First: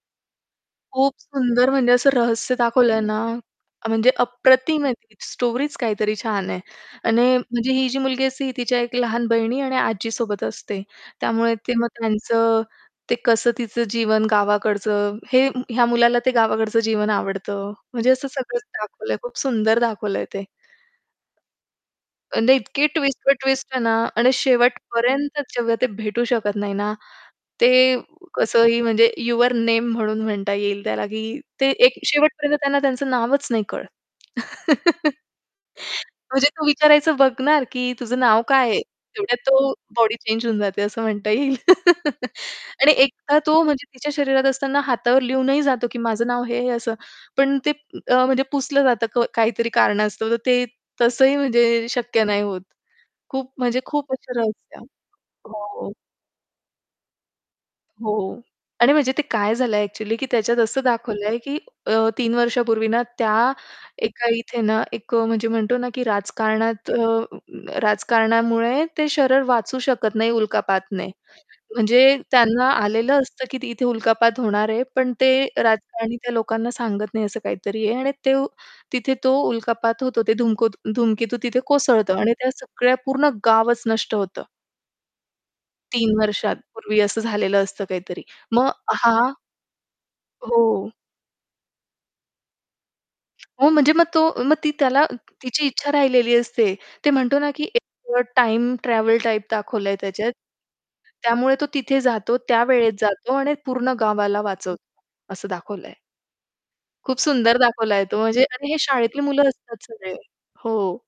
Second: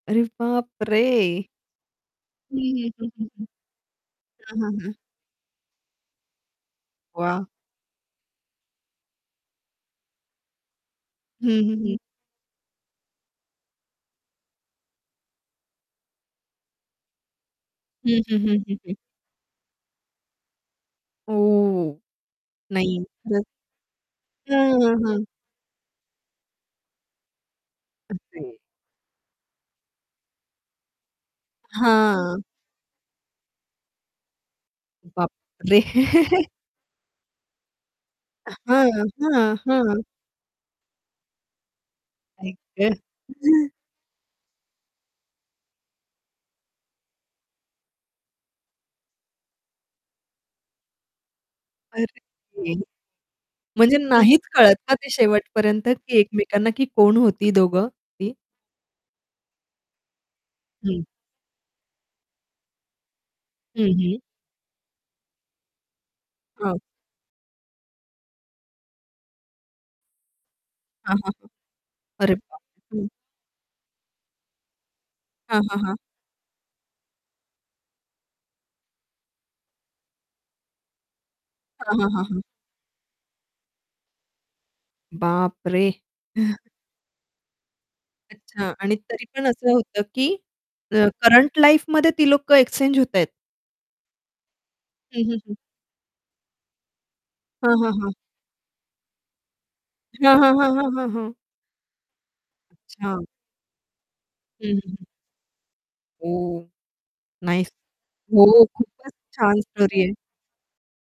अरे बापरे! खूप सुंदर म्हणजे असं रहस्य हं, हं, दाखवलंय ना हं, हं. अ, म्हणजे हां, हां, अप्रतिम हां. आहे ती स्टोरीच काहीतरी छान आहे. आणि वाह! म्हणजे ही जी मुलगी असते, ही तिच्या एक लहान बहिणी आणि आजीसोबत असते. हं, त्यामुळे हं, तेव्हा हं. त्यांचं ते कसं तिचं जीवन गावाकडचं, हे ह्या मुलाला ते गावाकडचं जीवन आवडतं म्हणजे हं, असं हं, हं, सगळंच हं, हं. दाखवलंय. खूप सुंदर दाखवलंय ते. ओह! म्हणजे इतकी नाही ट्विस्ट वर खरंच. ट्विस्ट आहे ना आणि हं, हं, हं. शेवटपर्यंत जेव्हा ते भेटू शकत नाही ना, ते अरे. कसंही म्हणजे यूअर नेम म्हणून म्हणता येईल त्याला, की ते एक हां. शेवटपर्यंत त्यांना त्यांचं नावच नाही कळत. बाप रे! म्हणजे तू विचारायचं बघणार, की तुझं नाव काय आहे? हां, तेवढ्यात हां, तो हां. बॉडी चेंज होऊन जाते असं म्हणता येईल. आई आणि ग! एकदा तो म्हणजे तिच्या शरीरात असताना हातावर लिहूनही जातो, की माझं नाव हे असं. पण ते अ, म्हणजे पुसलं जातं क काहीतरी कारणास्तव, तर ते तसंही म्हणजे शक्य नाही होत. अरे! खूप म्हणजे म्हणजे खूप नाहीच असं कळत रहस्य का ते शेवटपर्यंत, हो. की एकमेकांना की कोण होती दोघं ती? हो आणि म्हणजे ते काय झालंय ॲक्चुअली, की त्याच्यात असं हं. दाखवलंय, की अ, 3 वर्षापूर्वी ना त्या हं, हं. एका इथे ना एक अ, म्हणजे म्हणतो ना, की हां. राजकारणात अ राजकारणामुळे ते शरीर वाचू शकत नाही उल्कापातने. हां, हां, हां. म्हणजे अरे त्यांना बापरे हं. आलेलं असतं, की त इथे उल्कापात होणार आहे, पण ते हां, हां, हां. राजकारणी त्या लोकांना सांगत नाही असं काहीतरी आहे आणि ते तिथे तो उल्कापात होतो. ते धुमको धुमकेतू तिथे हां, हां, कोसळतं हां, आणि हां. त्या सगळ्या पूर्ण गावच नष्ट होतं. बाप रे! 3 वर्षांपूर्वी असं झालेलं असतं काहीतरी. मग अच्छा आणि तरी हा पण असं होतं, की हो. अ, करंट लाईफमध्ये ती लोक एक्सचेंज होतायेत. हो म्हणजे मग तो मग ती त्याला हं, हं, हं. तिची इच्छा राहिलेली असते. ते म्हणतो ना, की हां, एक हां, हां. अ, टाईम ट्रॅव्हल टाइप दाखवलंय त्याच्यात. हां, हां, हां, हां, हां, हां. त्यामुळे तो तिथे जातो, त्यावेळेत अच्छा. जातो आणि पूर्ण गावाला हं, हं, हं. वाचवतो असं दाखवलंय. ओह! खूप सुंदर नाईस! दाखवलाय तो म्हणजे हो अरे, हे खूपच शाळेतली मुलं छान असतात स्टोरी आहे. सगळे. हो.